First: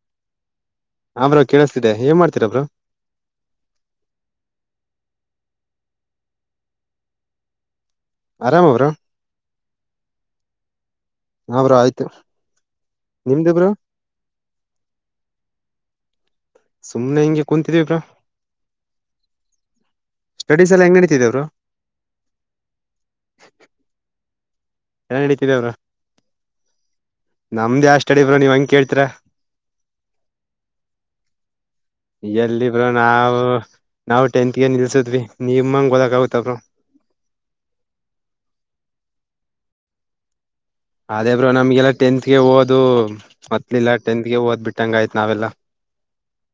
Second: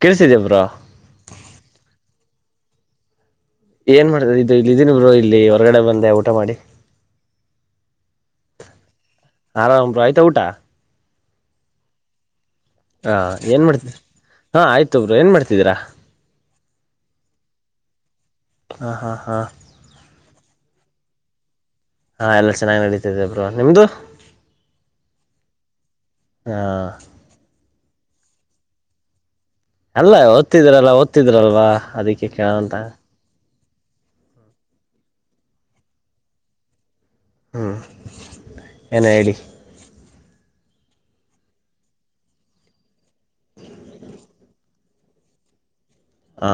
ಕೇಳಸಿದೇವ್ರಾ ಆ್ರ ಬ್ರೋ ಕೇಳಿಸತಿದೆ ಏನ್ ಮಾಡ್ತಿೀರಬ್ರು ಏನ್ ಮಾಡ್ತಾರೆ ಇದು ಇಲ್ಲಿ ಇದೀನಿಬ್ರು ಇಲ್ಲಿ ಹೊರಗಡೆ ಬಂದೆ ಊಟ ಮಾಡಿ ಆರಾಮ್ ಅವರು [unintelligible] ಆರಾಮ್ ಆಯ್ತಾ ಊಟಾ ನ್ರ ಆಯ್ತು ಹಾ ನಿಮ್ದು ಏನ್ ಬ್ರೋ ಮಾಡ್ತ ಹಾ ಆಯ್ತೊಬ್ರು ಏನ್ ಮಾಡ್ತಿದೀರಾ ಸುಮ್ಮನೆ ಹಂ್ೂಂತತೀವಿಪ್ರಾ ಹಾ ಹಾ ಹಾ ಸ್ಟಡೀಸ್ ಎ ಹೆಂಗಗೆಡೀತಿದ್ರು ಹಾ ಎಲ್ಲ ಚೆನ್ನಾಗಿ್ ನಡೀತಿದ್ದಬ್ರು ನಿಮ್ದು ಎಲ್ಲ ನಡತಿದವರು ಹಾ ನಮ್ದ ಯ ಸ ಅಡಿಬರು ನೀವ್ ಹಂಗ ಕೇಳ್ತೀರ ಅಲ್ಲ ಓದತಿದ್ರಲ್ಲ ದ್ಿದ್ರಲ್ವಾ ಅದಿಕ್ಕೆ ಕೇಳೋಂತ ಹ ನಾವು ಟೆಂತ್ ಗೆ ನಿಲ್ಸದ್ವಿ ನಿಮಂಗ ಓದಕ ಆಗುತ್ತ ಅವರು ಹ್ಞ ಎನ್ ಐ ಡಿ ಅದೇ ಬ್ರೋ ನಮ್ಗೆಲ್ಲಾ ಟೆಂತ್ ಗೆ ಓದು್ ಮೊತ್ತಲಿಲ್ಲ ಟೆಂತ್ ಗೆ ಓದ್ ಬಿಟ್ಟಂಗ ಆಯ್ತ್ ನಾವೆಲ್ಲಾ ಹಾ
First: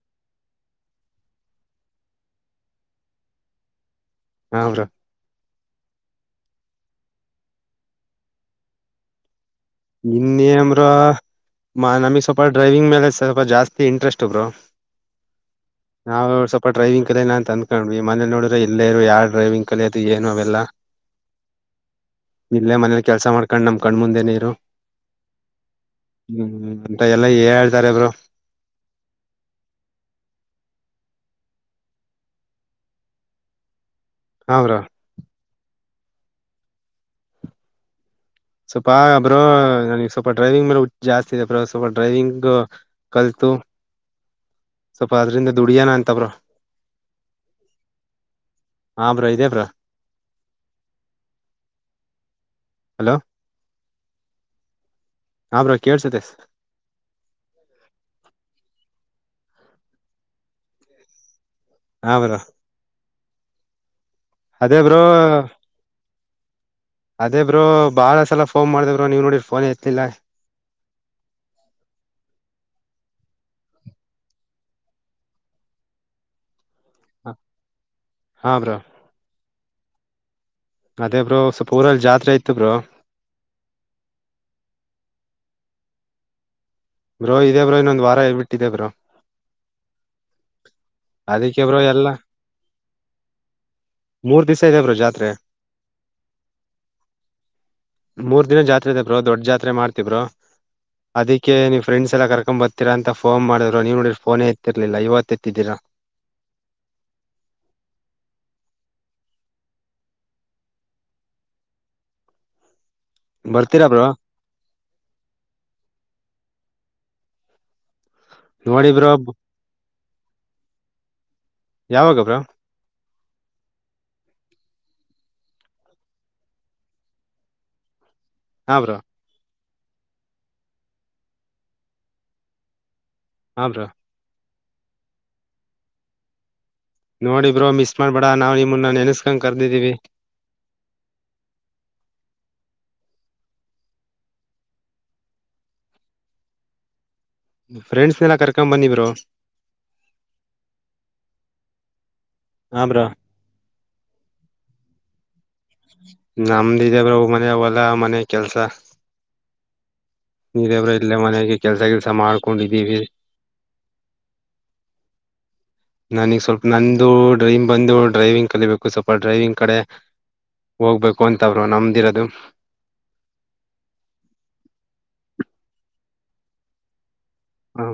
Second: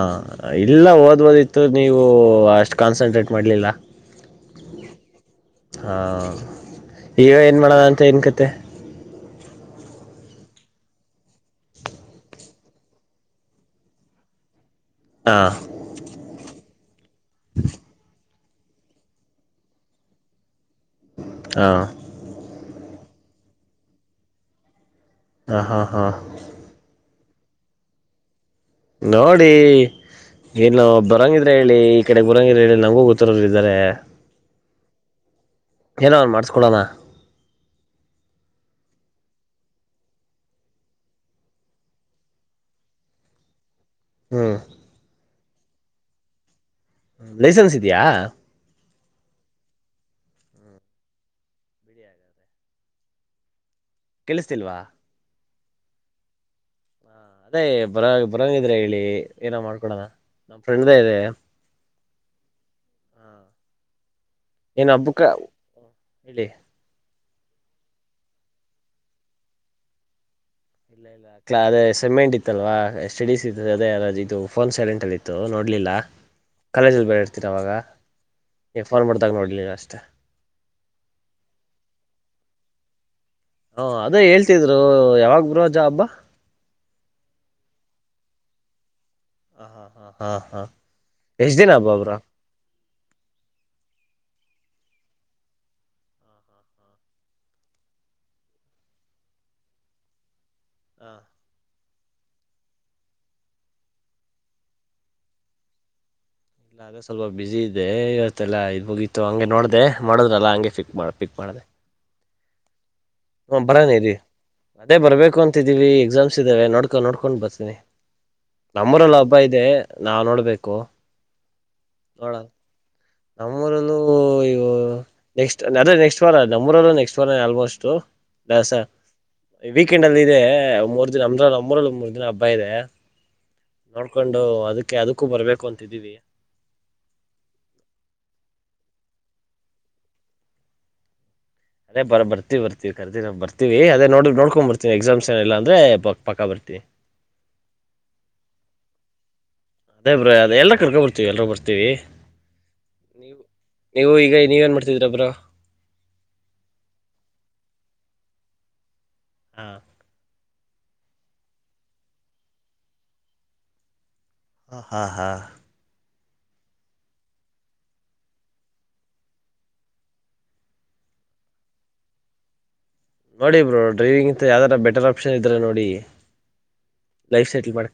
ಇಲ್ಲ ಓದ್ಬೋದಿತ್ತು ನೀವು ಅಷ್ಟು ಕಾನ್ಸನ್ಟ್ರೇಟ್ ಮಾಡ್ಲಿಲ್ಲ ಹೌ್ರಾ ಹಾ ಈಗ ಏನ್ ಮಾಡದ ಅಂತ ಏನ್ ಕತೆ ಇನ್ನ ಅಮರ ಮ ನಮಗ್ ಸ್ವಲ್ಪ ಡ್ರೈವಿಂಗ್ ಮೇಲೆ ಸ್ವಲ್ಪ ಜಾಸ್ತಿ ಇಂಟ್ರೆಸ್ಟ್ ಇಬ್ರು ಹಾಂ ನಾ್ ಸ್ವಲ್ಪ ಡ್ರವಿಂಗ್ ಕಲಲ್ಲ ನ ಅಂದಕೊಂಡ್ವಿ ಮನೇ ನೋಡಿದೆ ಇಲ್ಲೇ ಇರು ಯ ಡ್ರೈವಿಂಗ್ ಕಲೆ ಅದು ಏನು ಅವೆಲ್ಲ ಹಾ ಇಲ್ಲೇ ಮನೇಲಿ ಕೆಲಸ ಮಾಡ್ಕೊಂಡ್ ನಮ್ ಕಣ್ ಮುಂದೆ ನೀರು ಹಾ ಹಾ ಹಾ ಹ್ಮ್್ಮ ಅಂತ ಎಲ್ಲಾ ಹ ಹೇಳ್ತಾರೆ ಇಬ್ರು ನೋಡಿ ಏನ್ ಬರಂಗಿದ್ರೆ ಹೇಳಿ ಈ ಕಡೆ ಬರಂಗಿದ್ರೆ ಹೇಳಿ ನಂಗೂ ಗೊತ್ತರೋರು ಇದ್ದಾರೆ ಹೌರಾ ಏನ ಅವ್ನು ಮಾಡಸ್ಕೊಳಮ್ಮ ಸ್ವಲ್ಪ ಬ್ರ ನನಗ್ ಸ್ವಲ್ಪ ಡ್ರೈವಿಂಗ್ ಮೇಲೆ ಜಾಸ್ತಿ ಇದೆ ಅ ಬ್ರೋ ಸ್ವಲ್ಪ ಡ್ರೈವಿಂಗ್ ಕಲ್ತು ಹ್ಮ್ ಸ್ವಪ ಅದ್ರಿಂದ ದುಡ್ಯಾನ ಅಂತ ಅವರು ಲೈಸೆನ್ಸ್ ಇದೆಯಾ ಹಾ ಬ್ರ ಇ ಇದದೆ ಬ್ರಾ ಹಲೋ ಕೆಲ್್ತಿಲ್ವಾ ಹಾಬ್ರ ಕೇಳ್ಸತೆ ಹ ಅದೇ ಬರ ಬರಂಗಿದ್ರೆ ಹೇಳಿ ಏನ ಮಾಡ್ಕೊಡೋಣ ನಮ್ ಫ್ರೆಂಡ್ದೆದೆ ಇದೆ [unintelligible] ಹ್ರ ಅದೇ ಏನ ಬ್ರೋ ಹಬ್ಬುಕ್ಕ ಹೇಳಿ ಅದೇ ಬ್ರೋ ಬಾಳ ಸಲ ಫೋನ್ ಮಾಡ್ದ ಬ್ರರು ನೀವ್ ನೋಡಿರ್ ಫೋನ್ ಎತ್ತತಿಲ್ಲಾ ಇಲ್ಲ ಇಲ್ಲ ಕ ಅದೇ ಸೆಮೆಂಟ್ ಇತ್ತಲ್ವಾ ಸ್ಟಡೀಸ್ ಇ ಅದೇ ಇದು ಫೋನ್ ಸೈಲೆಂಟ್ ಅಲ್ಲಿ ಇತ್ತು ನೋಡ್ಲಿಲ್ಲ [inaudible] ಕಾಲೇಜಲ್ಲಿ ಬರ ಇರ್ತೀನಿ ಅವವಾಗ ಹಾ ಬ್ರೋ ನೀ ಫೋನ್ ಮಾಡಿದಾಗೆ ನೋಡಿ ನೀ ಅಷ್ಟೇ ಅದೇ ಬ್ರೋ ಸ್ವಪ ಪೂರಲ್ಲಿ ಜಾತ್ರೆ ಇತ್ತು ಬ್ರೋ ಹಾ ಅದೇ ಹೇಳ್ತಿದ್ರು ಯಾವಾಗ ಬುರುಜಾ ಹಬ್ಬಾ ಬ್ರೋ ಇದೆ ಬ್ರೋ ಇನ್ನೊಂದ್ ವಾರಳ್ಬಟ್ಟಿದೆ ಬ್ರೋ ಹ ಹಾ ಹಾ ಹಾ ಹಾ ಎಷ್ಟ್ ದಿನ ಅದಕ್ಕೆಬರುೋ ಹಬ್ಬ ಎಲ್ಲ ಬ್ರೋ ಮೂರ್ ದಿವಸ ಇದೆ ಬರು ಜಾತ್ರೆ ಮೂರ್ ದಿನ ಜಾತ್ರೆ ಇದೆ ಬ್ರೋ ದೊಡ್ಡ ಜಾತ್ರೆ ಮಾಡ್ತಿ ಬ್ರರು ಹ ಅದಕ್ಕೆ ನೀನ್ ಫ್ರೆಂಡ್ಸ್ ಎಲ್ಲಾ ಕರ್ಕೊಂಡ್ ಬರ್ ಹತ್ತೀರಾ ಅಂತಫೋನ್ ಮಾಡ್ರು ನೀವು ನಡಡಿರ್ ಫೋನೆ ಎತ್ತಿರ್ಲಿಲ್ಲ ಇವತ್ತು ಎತ್ತಿದ್ದೀರಾ ಇಲ್ಲ ಅದೇ ಸ್ವಲ್ಪ ಬಿಸಿ ಇದೆ ಇವತ್ತೆಲ್ಲಾ ಇಗಿತ್ತು ಹಂಗೆ ನೋಡ್ದ ಮಾಡದ್ರಲ್ಲಾ ಹಂಗೆ ಪಿಕ್ ಮಾಡ ಪಿಕ್ ಮಾಡಿದೆ ಹ್ಮ ಬರ್ತೀರಾ ಬರಾನೀ ಬ್ರೋ ಅದೇ ಬರ್ಬೇಕು ಅಂತಿದ್ದೀವಿ ಎಕ್ಸಾಮ್ಸ್ ಇದ್ದಾವೆ ನೋಡ್ಕೊಂಡ ನೋಡ್ಕೊಂಡ್ ಬರ್ತೀನಿ ನೋಡಿ ಬ್ರೋ ನಮ್ಮ್ರಲ್ಲ ಹಬ್ಬ ಇದೆ ನಾವ್ ನೋಡ್ಬೇಕು ಯಾವಾಗ ನೋಡ ಬ್ರಾ ನಮ್ಮೂರಲ್ಲೂ ನೆಕ್ಸ್ಟ್ ಅದೇ ನೆಕ್ಸ್ಟ್ ವಾರ ನಮ್ಮೂರಲ್ಲೂ ನೆಕ್ಸ್ಟ್ ವಾರ ಆಲ್ಮೋಸ್ಟ್ ದಸ ಹಾ ಬ್ರೋ ವೀಕೆಂಡ್ ಅಲ್ಲಿ ಇದೆ ಮೂರ್ ದಿನ ಅಮ್ರ ನರಲ್ಲಿ ಮೂರ್ ದಿನ ಹಬ್ಬ ಇದೆ ಹ್ರಾ ನೋಡ್ಕೊಂಡು ಅದಕ್ಕೆ ಅದಕ್ಕೂ ಬರ್ಬೇಕು ಅಂತಿದ್ದೀವಿ ನೋಡಿ ಬ್ರೋ ಮಿಸ್ ಮಾಡ್ಬೇಡ ನಾವು ನಿಮಮ್ಮನ್ನ ನೆನ್ಸ್ಕೊಂಡ ಕರ್ದಿದೀವಿ ಬರ್ತಿ, ಬರ್ತೀನಿ ಕರದೇ ಬರ್ತೀವಿ ನೋಡಿಕೊಂಡು ಬರ್ತೀವಿ, ಎಕ್ಸಾಮ್ಸ್ ಏನು ಇಲ್ಲ ಅಂದ್ರೆ ಫ್ರೆಂಡ್ಸ್ ನೆಲ ಕರ್ಕೊಂಡ್ ಬನ್ನಿ ಬ್ರೋ ಅದೇ ಬ್ರೋ ಎಲ್ರೂ ಕರ್ಕೊಂಡ್ ಬರ್ತೀವಿ ಎಲ್ಲರೂ ಬರ್ತೀವಿ ಹಾ ಬ್ರಾ ನೀವು ಈಗ ನೀವು ಏನ್ ಮಾಡ್ತಾ ಇದ್ದೀರಾ ಬ್ರೋ ಅಂತಿದೆ ಬ್ರೋ ಮನೆಯಲ್ಲ ಮನೆ ಕೆಲಸ ಹಾ ಇದೇ ಬ್ರೋ ಇಲ್ಲೇ ಮನೆಗೆ ಕೆಲಸ ಮಾಡ್ಕೊಂಡಿದ್ದೀನಿ ಹ ಹಾ ಹಾ ನನಗ್ ಸ್ವಲ್ಪ ನಂದು ಡ್ರೀಮ್ ಬಂದು ಡ್ರೈವಿಂಗ್ ಕಲಿಬೇಕು ಸ್ವಲ್ಪ ಡ್ರೈವಿಂಗ್ ಕಡೆ ಒಬ್ಬ ಅಂತ ಬ್ರೋ ನಮ್ದು ಇರೋದು ನೋಡಿ ಬ್ರೋ ಡ್ರೈವಿಂಗ್ ಇಂಥ ಯಾವುದಾದರೂ ಬೇರೆ ಕೆಲಸ ಇದ್ದರೆ ನೋಡಿ ಲೈಫ್ ಸೆಟ್ ಹ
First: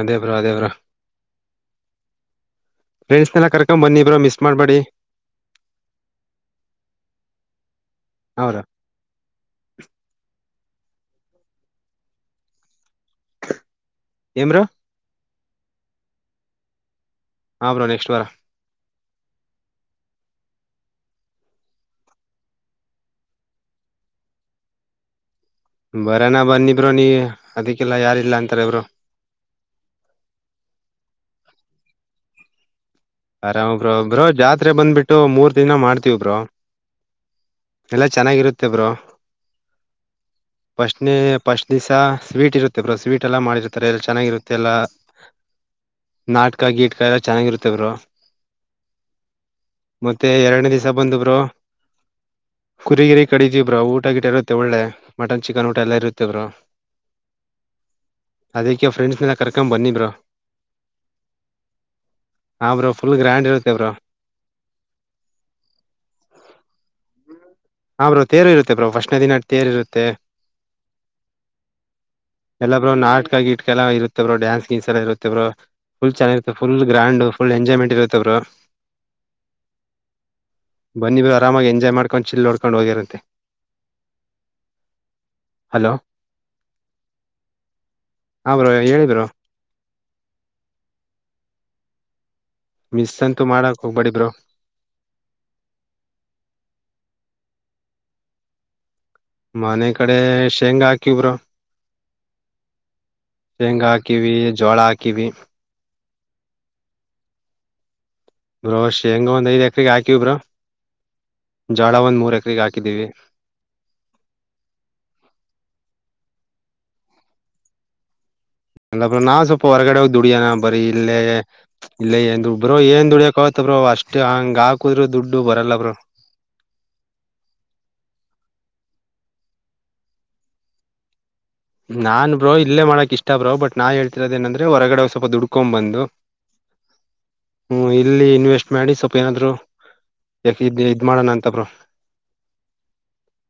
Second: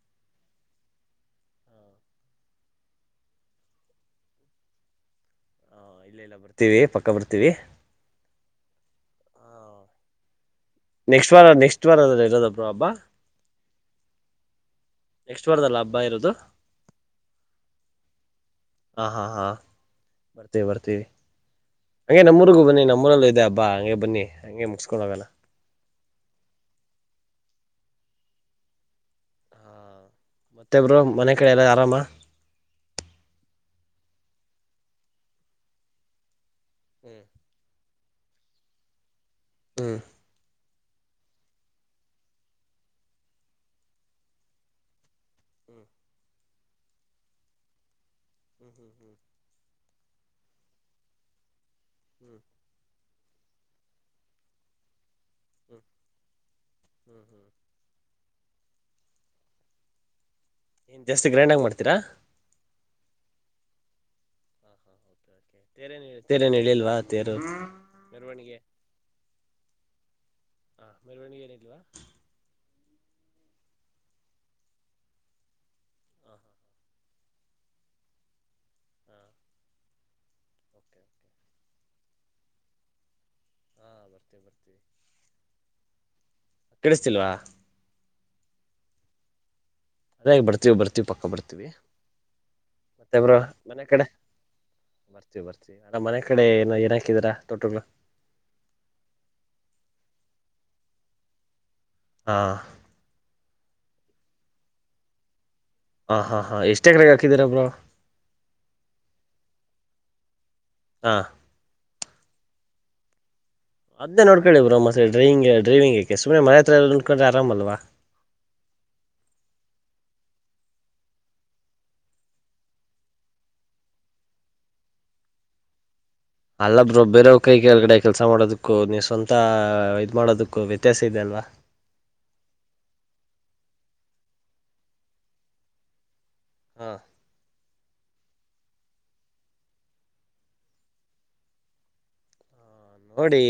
ಅದೇ ಬ್ರಾ ಅದೇ ಬ್ರಾ ಫ್ರೆಂಡ್ಸ್ ನೆಲ ಕರ್ಕಂಬನ್ನಿ ಬ್ರೋ ಮಿಸ್ ಮಾಡಬೇಡಿ ಹಾ ಇಲ್ಲ ಇಲ್ಲ ಬರ್ತೀವಿ ಪಕ್ಕ ಬರ್ತೀವಿ ಹೌದಾ ನೆಕ್ಸ್ಟ್ ವಾರ ನೆಕ್ಸ್ಟ್ ವಾರಣಾ ಇರುವುದು ಏನು ಬ್ರೋ ನೆಕ್ಸ್ಟ್ ವಾರದಲ್ಲ ಹಬ್ಬ ಇರೋದು ಆಮ್ಬ್ರು ಅನ್ನಿಸ್ತು ವಾರ ಆಾಂ ಹಾ ಹಾ ಬರ್ತೀವಿ ಬರ್ತೀವಿ ಹಂಗೆ ನಮ್ಮೂರಿಗೂ ಬನ್ನಿ ನಮ್ಮೂರಲ್ಲೂ ಇದೆ ಹಬ್ಬ ಹ ಹಾಗಗೆ ಬನ್ನಿ ಹಂಗೆ ಮುಗ್ಕೊಳ್ಳಳೋಲ್ಲ ಬರೋಣ ಬನ್ನಿ ಬ್ರೋ ನೀವು ಅದಕ್ಕೆಲ್ಲ ಯಾರಿಲ್ಲ ಅಂತಾರೆ ಪ್ರೊ ಮತ್ತೆಬ್ರು ಮನೆ ಕಡೆ ಎಲ್ಲ ಆರಾಮ ಆರಾಮ್ ಬ್ರೋ ಬ್ರೋ ಜಾತ್ರೆ ಬಂದ್ಬಿಟ್ಟು ಮೂರ್ ದಿನ ಮಾಡ್ತೀವ್ ಬ್ರೋ ಹ್ಮ್ ಎಲ್ಲಾ ಚೆನ್ನಾಗಿರುತ್ತೆ ಬ್ರೋ ಹ್ಮ್ ಪ್ರಶ್ನೆ ಫಸ್ಟ್ ದಿಶಾ ಸ್ವೀಟ್ ಇರುತ್ತೆ ಸ್ವೀಟ್ ಎಲ್ಲ ಚೆನ್ನಾಗಿ ಮಾಡಿರುತ್ತಾರೆ ಹ್ಮ್ ನಾಟಕ ಆಗಿಡುಕ ಎಲ್ಲ ಚೆನ್ನಾಗಿರುತ್ತೆ ಬ್ರೋ ಹ್ಮ್ ಹ್ಮ್ ಹ್ಮ್ [unintelligible] ಮತ್ತೆ ಎರಡು ದಿಸ ಬಂತು ಬ್ರೋ ಹ್ಮ್ [unintelligible] ಗುರಿ ಗಿರಿ ಕಡಿದೀ ಬ್ರಾ ಊಟ ಗಿಟ ಇರುತ್ತೆ ಒಳ್ಳೆ ಮಟನ್ ಚಿಕನ್ ಊಟ ಹ್ಮ್ ಹ್ಮ್ ಎಲ್ಲಾ ಇರುತ್ತೆ ಬ್ರ ಹ್ಮ್ ಹ್ಮ್ ಅದಕ್ಕೆ ಫ್ರೆಂಡ್ಸ್ ಎಲ್ಲ ಕರ್ಕೊಂಡ್ ಬನ್ನಿ ಬ್ರೋ ನ್ ಜಾಸ್ತಿ ಗ್ರೈಂಡ್ಗ ಮಾಡ್ತೀಾ ಹಾ ಬ್ರರು ಫುಲ್ ಗ್ರ್ಯಾಂಡ್ ಇರುತೇ ಬ್ರರು ಹಾ ಹಾ ಓಕೆ ಓಕೆ. ತೇರು ಏನು ಎಳೆಯಲ್ವಾ ಹಾ ಬ್ರೋ ತೇರು ಇರುತ್ತೆ ಬ್ರೋ್ ವಷ್ಣ ದಿನಾ ತೇರು ಇರುತ್ತೆ ಹ ಮೆರವಣಿಗೆ ಏನಿದಲ್ವಾ [unintelligible] ಎಲ್ಲಾ ಬರು ನಾಕ ಗಿಟ್ಕ ಎಲ್ಲ ಇತ್ತೇವ್ರರು ಡ್ಯಾನ್ಸ್ ಗಿನ್ಸ್ ಎಲ್ಲ ಇರುತ್ತೇವರು ಫಲ್ ಹಾ ಹಾ ಚೆನ್ನಾಗಿರುತ್ತೆ ಫುಲ್ ಎಂಜಾಯ್ಮೆಂಟ್ ಇರುತ್ತೆ ಗುರು ಹಾ ಓಕೆ ಬನ್ನಿ ಆರಾಮಾಗಿ ಎಂಜಾಯ್ ಮಾಡ್ಕೊಂಡ್ ಚಿಿಲ್ಲ ಓಡ್ಕೊಂಡ್ ಹೋಗಿರಂತೆ ಹಾ ಬರ್ತವಿ ಬರ್ತವಿ [unintelligible] ಹಲೋ ಕಡಿಸ್ತಿಲ್ವಾ? ಹಾ ಬ್ರೋ ಹೇಳಿ ಬ್ರೋ. ಅದೇ ಬರ್ತೀವಿ ಬರ್ತೀವಿ ಪಕ್ಕ ಬರ್ತೀವಿ. ಮಿಸ್ ಮತ್ತೆಬ್ರು ಅಂತೂ ಮಾಡಕ್ ಮನೆ ಕಡೆ ಹೋಗ್ಬೇಡಿ ಬ್ರೋ ಬರ್ತಿವಿ ಅ ಮನೆ ಕಡೆ ಏನ ಏನಾಕಿದರಾ ತೊಟಗಳು ಮನೆ ಕಡೆ ಶೇಂಗ ಹಾಕಿವ ಬ್ರೋ ಹಾ ಶೇಂಗಾ ಹಾಕಿವಿ ಜೋಳ ಹಾಕಿವಿ. ಹಾ ಹಾ ಹಾ ಎಷ್ಟ ಎಕರೆ ಹಾಕಿದಾರಾ ಬ್ರೋ ಬ್ರೋ ಹೆಂಗ ಒಂದ ಐದ ಎಕರೆಗೆ ಹಾಕಿವಿ ಬ್ರೋ [unintelligible] ಹಾಂ [unintelligible] ಜೋಳ ಒಂದ್ ಮೂರ ಎಕರೆಗೆ ಹಾಕಿದ್ದೀವಿ ಅದೇ ನೋಡ್ಕಿರ ಮತ್ತ ಡ್ರೈವಿಂಗ್, ಡೈವಿಂಗ್ಗೆಕ ಸುಮ್ನೆ ಹತ್ರ ಇದ್ರೆ ನೋಕ್ರ ಆರಾಮಲ್ವಾ ಅಂದ ನಾನ್ ಸ್ವಲ್ಪ ಹೊರಗಡೆ ಹೋಗಿ ದುಡಿಯನ ಬರೀ ಇಲ್ಲೇ ಇಲ್ಲ ಏನ್ ದುಡ್ ಬ್ರೋ ಏನ್ ದುಡಿಯಕ ಅವತ್ ಬ್ರೋ ಅಷ್ಟೇ ಹಂಗ ಹಾಕುದ್ರು ದುಡ್ಡು ಬರಲ್ಲ ಬ್ರೋ ಅಲ್ಲೊಬ್ರೋ ಬೇರೆಯವ್ರ ಕೈ ಕೆಳಗಡೆ ಕೆಲಸ ಮಾಡೋದಕ್ಕೂ ನೀವು ಸ್ವಂತ ಇದ್ ಮಾಡೋದಕ್ಕೂ ವ್ಯತ್ಯಾಸ ಇದೆ ಅಲ್ವಾ ನಾನ್ ಬ್ರೋ ಇಲ್ಲೇ ಮಾಡಕಕ್ ಇಷ್ಟ ಬ್ರೋ ಬಟ್ ನಾನ್ ಹೇಳ್ತಿರದಏನಂದ್ರೆ ಹೊರಗಡೆ ಸ್ವಲ್ಪ ದುಡ್ಕೊ್ ಬಂದು ಹಾಂ ಹ್ಮ ಇಲ್ಲಿ ಇನ್ವೆಸ್ಟ್ ಮಾಡಿ ಸ್ವಲ್ಪ ಏನಾದ್ರು ಯಾಕ ಇದ್ ಮಾಡೋಣ ಅಂತ ಬ್ರೋ ನೋಡಿ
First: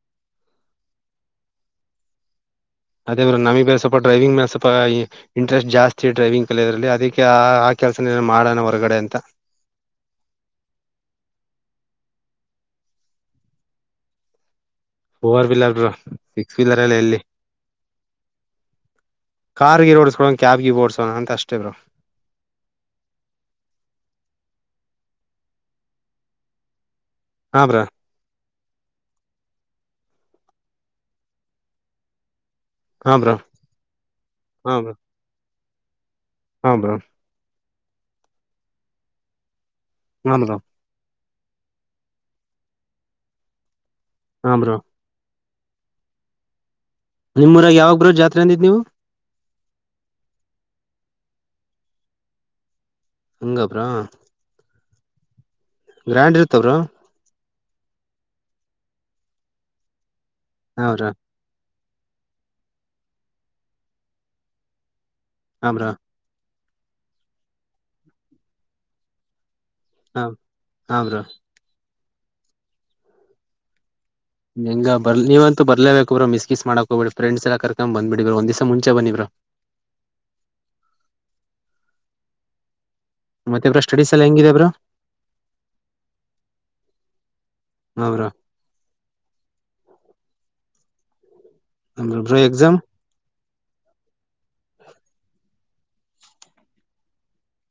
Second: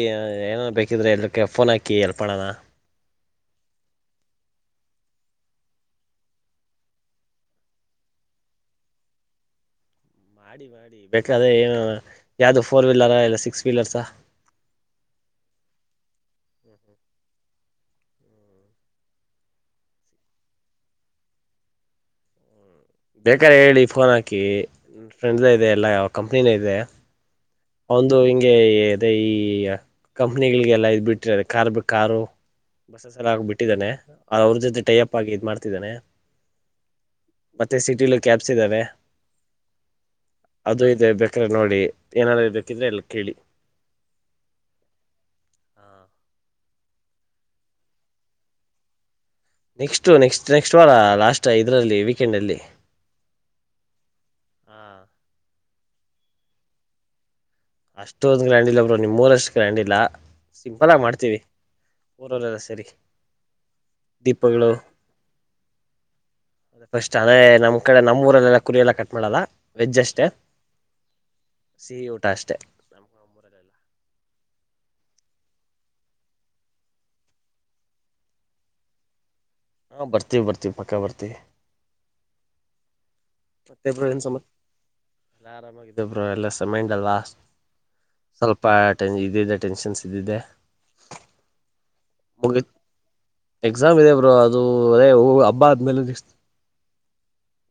ಏನೇ ಬೇಕಿದ್ರೆ ಎಕ್ಕೆ ಫೋನ್ ಹಾಕಿ ಎಲ್ಪ್ ಮಾಡೋಣ, ಅದೇ ಬ್ರ ನಮ ಬೇ ಸ್ವಪ ಡ್ರೈವಿಂಗ್ ಲೆ ಸ್ವಪ ಇಂಟ್ರೆಸ್ಟ್ ಜಾಸ್ತಿ ಡ್ರೈವಿಂಗ್ ಕಲಿಯದ್ರಲ್ಲಿ ಅದಕ್ಕೆ ಆ ಕೆಲಸನಏ ಮಾಡೋಣ ಹೊರಗಡೆ ಅಂತ ಮಾಡ ಮಾಡಿ ಬೇಕಾದ್ರೆ ಏನು ಯಾವ್ದ ಫೋರ್ ವೀಲರ ಇಲ್ಲ ಸಿಕ್ಸ್ ವೀಲರ್ಸ ಫೋರ್ ವೀಲರ್ ಸಿಕ್ಸ್ಬ ಬ್ರೋ ವೀಲರ್ ಅಲ್ಲ ಎಲ್ಲಿ ಕಾರ್ಗೆ ಓಡಸ್ಕೋಣ ಕ್ಯಾಬ್ಗೆ ಓಡಸೋಣ ಅಂತ ಅಷ್ಟೇ ಬ್ರೂ ಬೇಕಾರೆ ಹೇಳಿ ಫೋನ್ ಹಾಕಿ ಫ್ರೆಂಡ್ ಇದೆ ಎಲ್ಲ ಕಂಪ್ನಿನೇ ಇದೆ ಹಾ ಬ್ರೋ ಒಂದು ಹಿಂಗೆ ಅದೆ ಈ ಕಂಪ್ನಿಗಳಿಗೆಲ್ಲ ಇದ್ ಬಿಟ್ರ ಅ ಕಾರ್ ಬ್ರೋ ಕಾರು ಹಾ ಬಸ್ಸಸ್ ಎಲ್ಲ ಬ್ರೋ ಹಾಕಿಬ ಬಿಟ್ಟಿದ್ದಾನೆ ಅವ್ರ ಹಾ ಜೊತೆ ಬ್ರೋ ಟೈ ಅಪ್ ಆಗಿ ಇದ್ ಮಾಡ್ತಿದ್ದಾನೆ. ಹಾ ಬ್ರೋ ಮತ್ತೆ ಸಿಟಿಲಿ ಕ್ಯಾಬ್ಸ್ ಇದ್ದಾವೆ. ಹಾ ಬ್ರೋ ಅದು ಇದೆ ಬೇಕ್ರೆ ನೋಡಿ ಏನಾದ್ೂ ಬೇಕಿದ್ರೆ ಎಲ್ಲಿ ಕೇಳಿ. ಹಾಂ ಬ್ರೋ ಹಾ ನಿಮ್ಮೂರಾಗ ಯಾವಾಗ ಬ್ರೋ ಜಾತ್ರೆ ಅಂದಿದ್ ನೀವು ನೆಕ್ಸ್ಟು ನೆಕ್ಸ್ಟ ನೆಕ್ಸ್ಟ ವಾರ ಲಾಸ್ಟ್ ಇದರಲ್ಲಿ ವೀಕೆಂಡಲ್ಲಿ ಹಂಗೆ ಬ್ರೋ ಹಾ ಗ್ರ್ಯಾಂಡ್ ಇರ್ತವರು ಬ್ರೋ. ಅಷ್ಟೊಂದು್ ಗ್ರ್ಯಾಂಡ್ ಇಲ್ಲಬ್ರು ನಿಮೂರ್ಷ್ಟು ಗ್ರ್ಯಾಂಡ್ ಇಲ್ಲ ಹಾ ಸಿಂಪಲ್ ಆಗಿ ಬ್ರೋ ಮಾಡ್ತೀವಿ. ಹೌದಲ್ಲ ಸರಿ ದೀಪಗಳು. ಹಮ್ರ. ಫಸ್ಟ್ ಅದೇ ನಮ್ ಕಡೆ ನಮ್ಮ ಊರಲ್ಲೆಲ್ಲ ಕುರಿಯ ಎಲ್ಲ ಕಟ್ ಮಾಡಲ್ಲ. ವೆಜ್ ಅಷ್ಟೇ ಹಾ ಬ್ರೋ ಸಿಹಿ ಊಟ ಅಷ್ಟೇ ನ. ಹೆಂಗ ಬರ್ ನೀವಂತ ಬರ್ಲೇಬೇಕು್ರ ಮಿಸ್ಸ್ ಮಾಡಕೋ ಬಿ ಫ್ರೆ್ಸ್ ಎಲ್ಲ ಕರ್ಕ ಬಂದೆ ಬಿಡಿ ಬ್ರೋ ಒಂದು ದಿನ ಮುಂಚೆ ಬನ್ನಿ ಬ್ರೋ ಹಾ ಬರ್ತೀವಿ ಬರ್ತೀವಿ ಪಕ್ಕ ಬರ್ತಿವಿ ಮತ್ತೆ ಬ್ರೋ ಮತ್ತೆಬ್ರು ಸ್ಟಡೀಸ್ ಎಲ್ಲ ನ್ಸತ್ ಹೆಂಗಿದೆ ಬ್ರೋ ಎ ಆರಾಮಾಗಿದ್ದಬ್ರು ಎಲ್ಲ ಮೈಂಡ್ ಅಲ್ವಾ ಹೌರ ಸ್ವಲ್ಪ ಇದ ಇದೆ ಟೆನ್ಷನ್ಸ್ ಇದೆ. ಅಮ ಹ ಎಕ್ಜಾಮ. ಎಕ್ಸಾಮ್ ಇದೆ ಬ್ರೋ ಅದು ಅದೇ ಹಬ್ಬ ಆದ್ಮೇಲೆಷ್ಟತು.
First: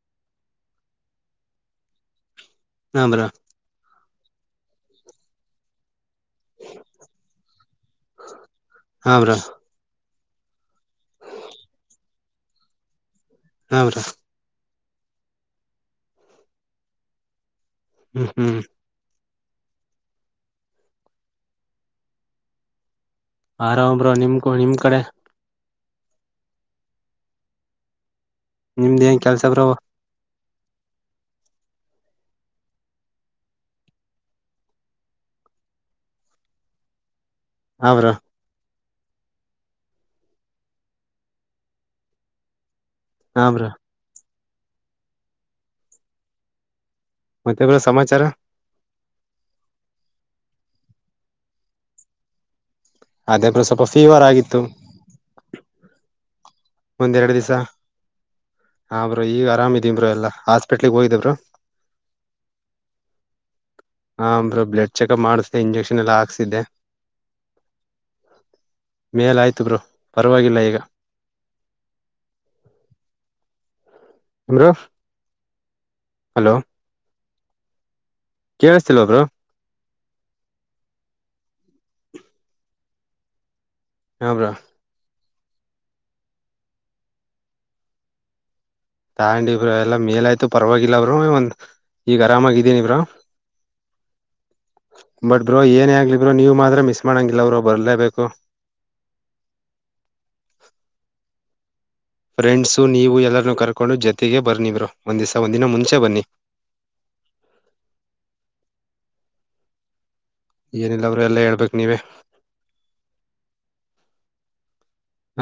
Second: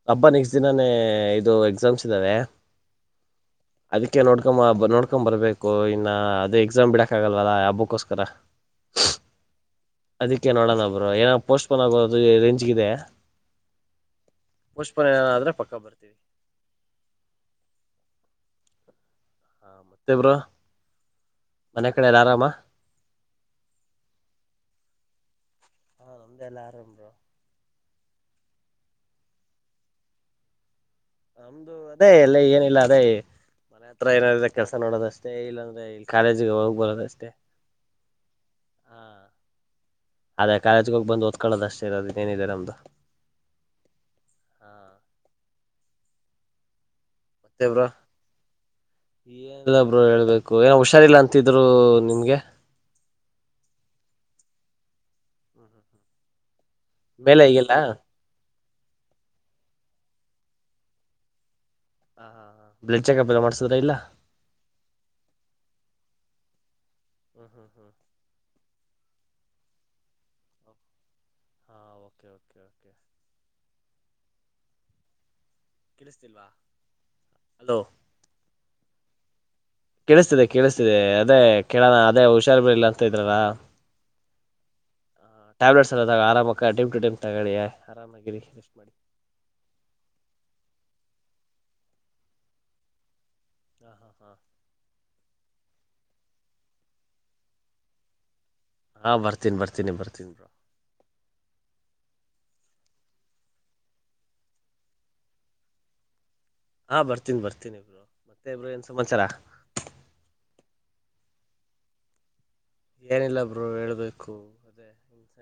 ಹಬ್ಬಾ ನೆಕ್ಸ್ಟ್ ದಿನಾನೇ ಇದು ಎಕ್ಸಾಮ್ಸ್ ಇದ್ದಾರೆ ಹಾ ಬ್ರೋ ಅದಕ್ಕೆ ನೋಡ್ಕೊ ಬಾ ನೋಡ್ಕೊ ಬರ್ಬೇಕು ಇನ್ನು ಅದೇ ಎಕ್ಸಾಮ್ ಬಿಡಕ್ ಆಗಲ್ವಲ್ಲ ಹಾಬ್ಬಕ್ಕೋಸ್ಕರ ಹಾ ಬ್ರೋ. ಅದಕ್ಕೆ ನೋಡೋಣ ಬ್ರೋ ಏನ ಪೋಸ್ಟ್ಪೋನ್ ಆಗೋದು ರೇಂಜ್ಗ ಇದೆ. ಹಾ ಬ್ರೋ ಪೋಸ್ಟ್ ಮೆನ್ ಆದ್ರೆ ಪಕ್ಕ ಬರ್ತೀವಿ ಹ್ಮ್ ಹ್ಮ್ ಮತ್ತೇನು ಬ್ರೋ ಮನೆ ಕಡೆಲ್ಲ ಆರಾಮ ಆರಾಮ್ ಬ್ರೋ ನಿಮ್ ನಿಮ್ ಕಡೆ ಒಂದೆಲ್ಲ ಆರಂಭ್ರ ನಿಮ್ದ ಏನ್ ಕೆಲಸ ಬ್ರೋ. ನಮ್ದು ಅದೇ ಅಲ್ಲ ಏನಿಲ್ಲ ಅದೇ. ಮನೆ ಹತ್ರ ಏನಾದ ಕೆಲಸ ನೋಡೋದಷ್ಟ ಇಲ್ಲಂದ್ರೆ ಇಲ್ಲಿ ಕಾಲೇಜಿಗೆ ಹೋಗ್ ಬರೋದಷ್ಟೇ. ಹಾ ಬ್ರೋ. ಹಾ ಅದೇ ಕಾಲೇಜಗೋಗಿ ಬಂದು ಓದ್ಕೊಳ್ಳೋದಷ್ಟೇ ಇರೋದು ಇನ್ನೇನಿದೆ ನಮ್ದು ಹಾ ಬ್ರೋ ಹಾ ಮತ್ತೆಬ್ಬ ಬ್ರೋ ಸಮಾಚಾರ. ಏನಿಲ್ಲಬ್ರು ಹೇಳ್ಬೇಕು ಏನೋ ಹುಷಾರಿಲ್ಲ ಅಂತಿದ್ರು ನಿಮ್ಗೆ. ಅದೇ ಬ್ರೋ ಸ್ವಲ್ಪ ಫೀವರ್ ಆಗಿತ್ತು. [inaudible] ಒಂದ್ರಡು ಮೇಲೆ ದಿವ್ಸ ಆಗಿಲ್ಲ ಹಾ ಹಾ ಬ್ರೋ ಈಗ ಆರಾಮ್ ಅದೀವಿ ಬ್ರೋ ಎಲ್ಲಾ ಹಾಸ್ಪಿಟಲ್ ಗೆ ಹೋಗಿದವ ಬ್ರೋ. ಹಾ ಹಾ ಹಾ ಬ್ಲಡ್ ಚೆಕಪ್ ಎಲ್ಲ ಮಾಡಸಿದ್ರಾ ಇಲ್ಲ? ಹ ಬ್ರೋ ಬ್ಲಡ್ ಚೆಕ್ಪ್ ಮಾಡಿಸ್ದೇ ಇಂಜೆಕ್ಷನ್ ಎಲ್ಲ ಹಾಕ್ಸಿದ್ದೆ [inaudible] ಮೇಲ ಆಯ್ತು ಬ್ರೋ ಪರವಾಗಿಲ್ಲ ಈಗ ಹಾ ಓಕೆ ಓಕೆ ಓಕೆ ಬ್ರೋ ಕೀಳಸತಿವಾ ಹಲೋ ಹಲೋ ಕೇಳಿಸ್ತಿಲ್ಲ ಬ್ರೋ ಕೇಳಿಸ್ತಿದೆ ಕೇಳಿಸ್ತಿದೆ ಅದೇ ಕೆಳಣ ಅದೇ ಹುಷಾರ್ ಬಿಳಲ್ಲ ಅಂತ ಇದ್ರಾರಲ್ಲ ಹಾ ಬ್ರೋ... ಟ್ಯಾಬ್ಲೆಟ್ಸ್ ಎಲ್ಲ ಆರಾಮಗಿ ಟೈಮ್ ಟೈಮ್ ತಗಳಿ [unintelligible] ತಾಂಡಿ ಬ್ರೋ ಇವಾಗ ಎಲ್ಲ ಮೇಲ ಆಯ್ತು ಪರವಾಗಿಲ್ಲ ಬ್ರೋ ಒಂದ್ ಈಗ ಆರಾಮಾಗಿದ್ದೀನಿ ಬ್ರೋ [inaudible] ಹಾ ಹಾ ಹಾ ಬಟ್ ಬ್ರೋ ಏನೇ ಆಗಲಿ ಬ್ರೋ ನೀವು ಮಾತ್ರ ಮಿಸ್ ಮಾಡೋಂಗಿಲ್ಲ ಬ್ರೋ ಬರಲೇಬೇಕು ಹಾ ಬರ್ತೀನೀ ಬರ್ತೀನಿ ಬರ್ತನಿ ಫ್ರೆಂಡ್ಸು ನೀವು ಎಲ್ಲರೂ ಕರ್ಕೊಂಡು ಜೊತೆಗೆ ಬರ್ನಿ ಒಂಧಿಸ ಒಂದ ದಿನ ಮುಂಚೆ ಬನ್ನಿ ಹಾ ಬರ್ತೀನೀ ಬರ್ತಿನಿಬ್ಬರು ಮತ್ತೆ ಇಬ್ರು ಏನ್ ಸಮಾಚಾರ ಏನಿಲ್ಲ ಬ್ರೋ ಎಲ್ಲಾ ಹೇಳ್ಬೇಕಕ್ ನೀವೇ, ಏನಿಲ್ಲ ಬ್ರೋ ಹೇಳ್ಬೇಕು. ಅದೇ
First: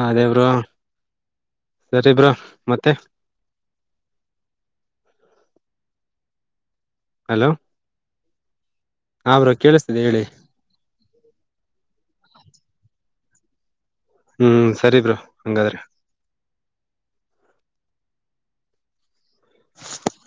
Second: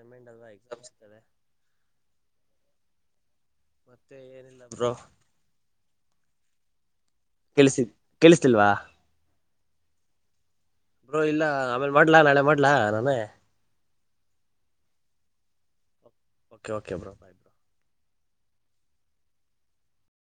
ಹದೇ ಬ್ರೋ ಅಲ್ವಾ ಎಕ್ಸಾಮ್ಸ್ ಇದ್ದಾವೆ ಸರಿ ಬ್ರೋ ಮತ್ತೆ ಮತ್ತೆ ಏನಿಲ್ಲಬ್ರು ಹಲೋ ಕೇಳಿಸಿಲ್ವಾ ಹ್ರ ಕೇಳಿಸ್ತಿದೆ ಹೇಳಿ ಬ್ರೋ ಇಲ್ಲ ಆಮೇಲೆ ಮಾಡ್ಲಾ ನಾಳೆ ಮಾಡ್ಲಾ ನಾನೇ ಹ್ಮ್ ಸರಿ ಬ್ರ ಹಂಗಾದ್ರೆ ಓಕ ಓಕೆ ರೋ ಬಾಯಗೆ [inaudible]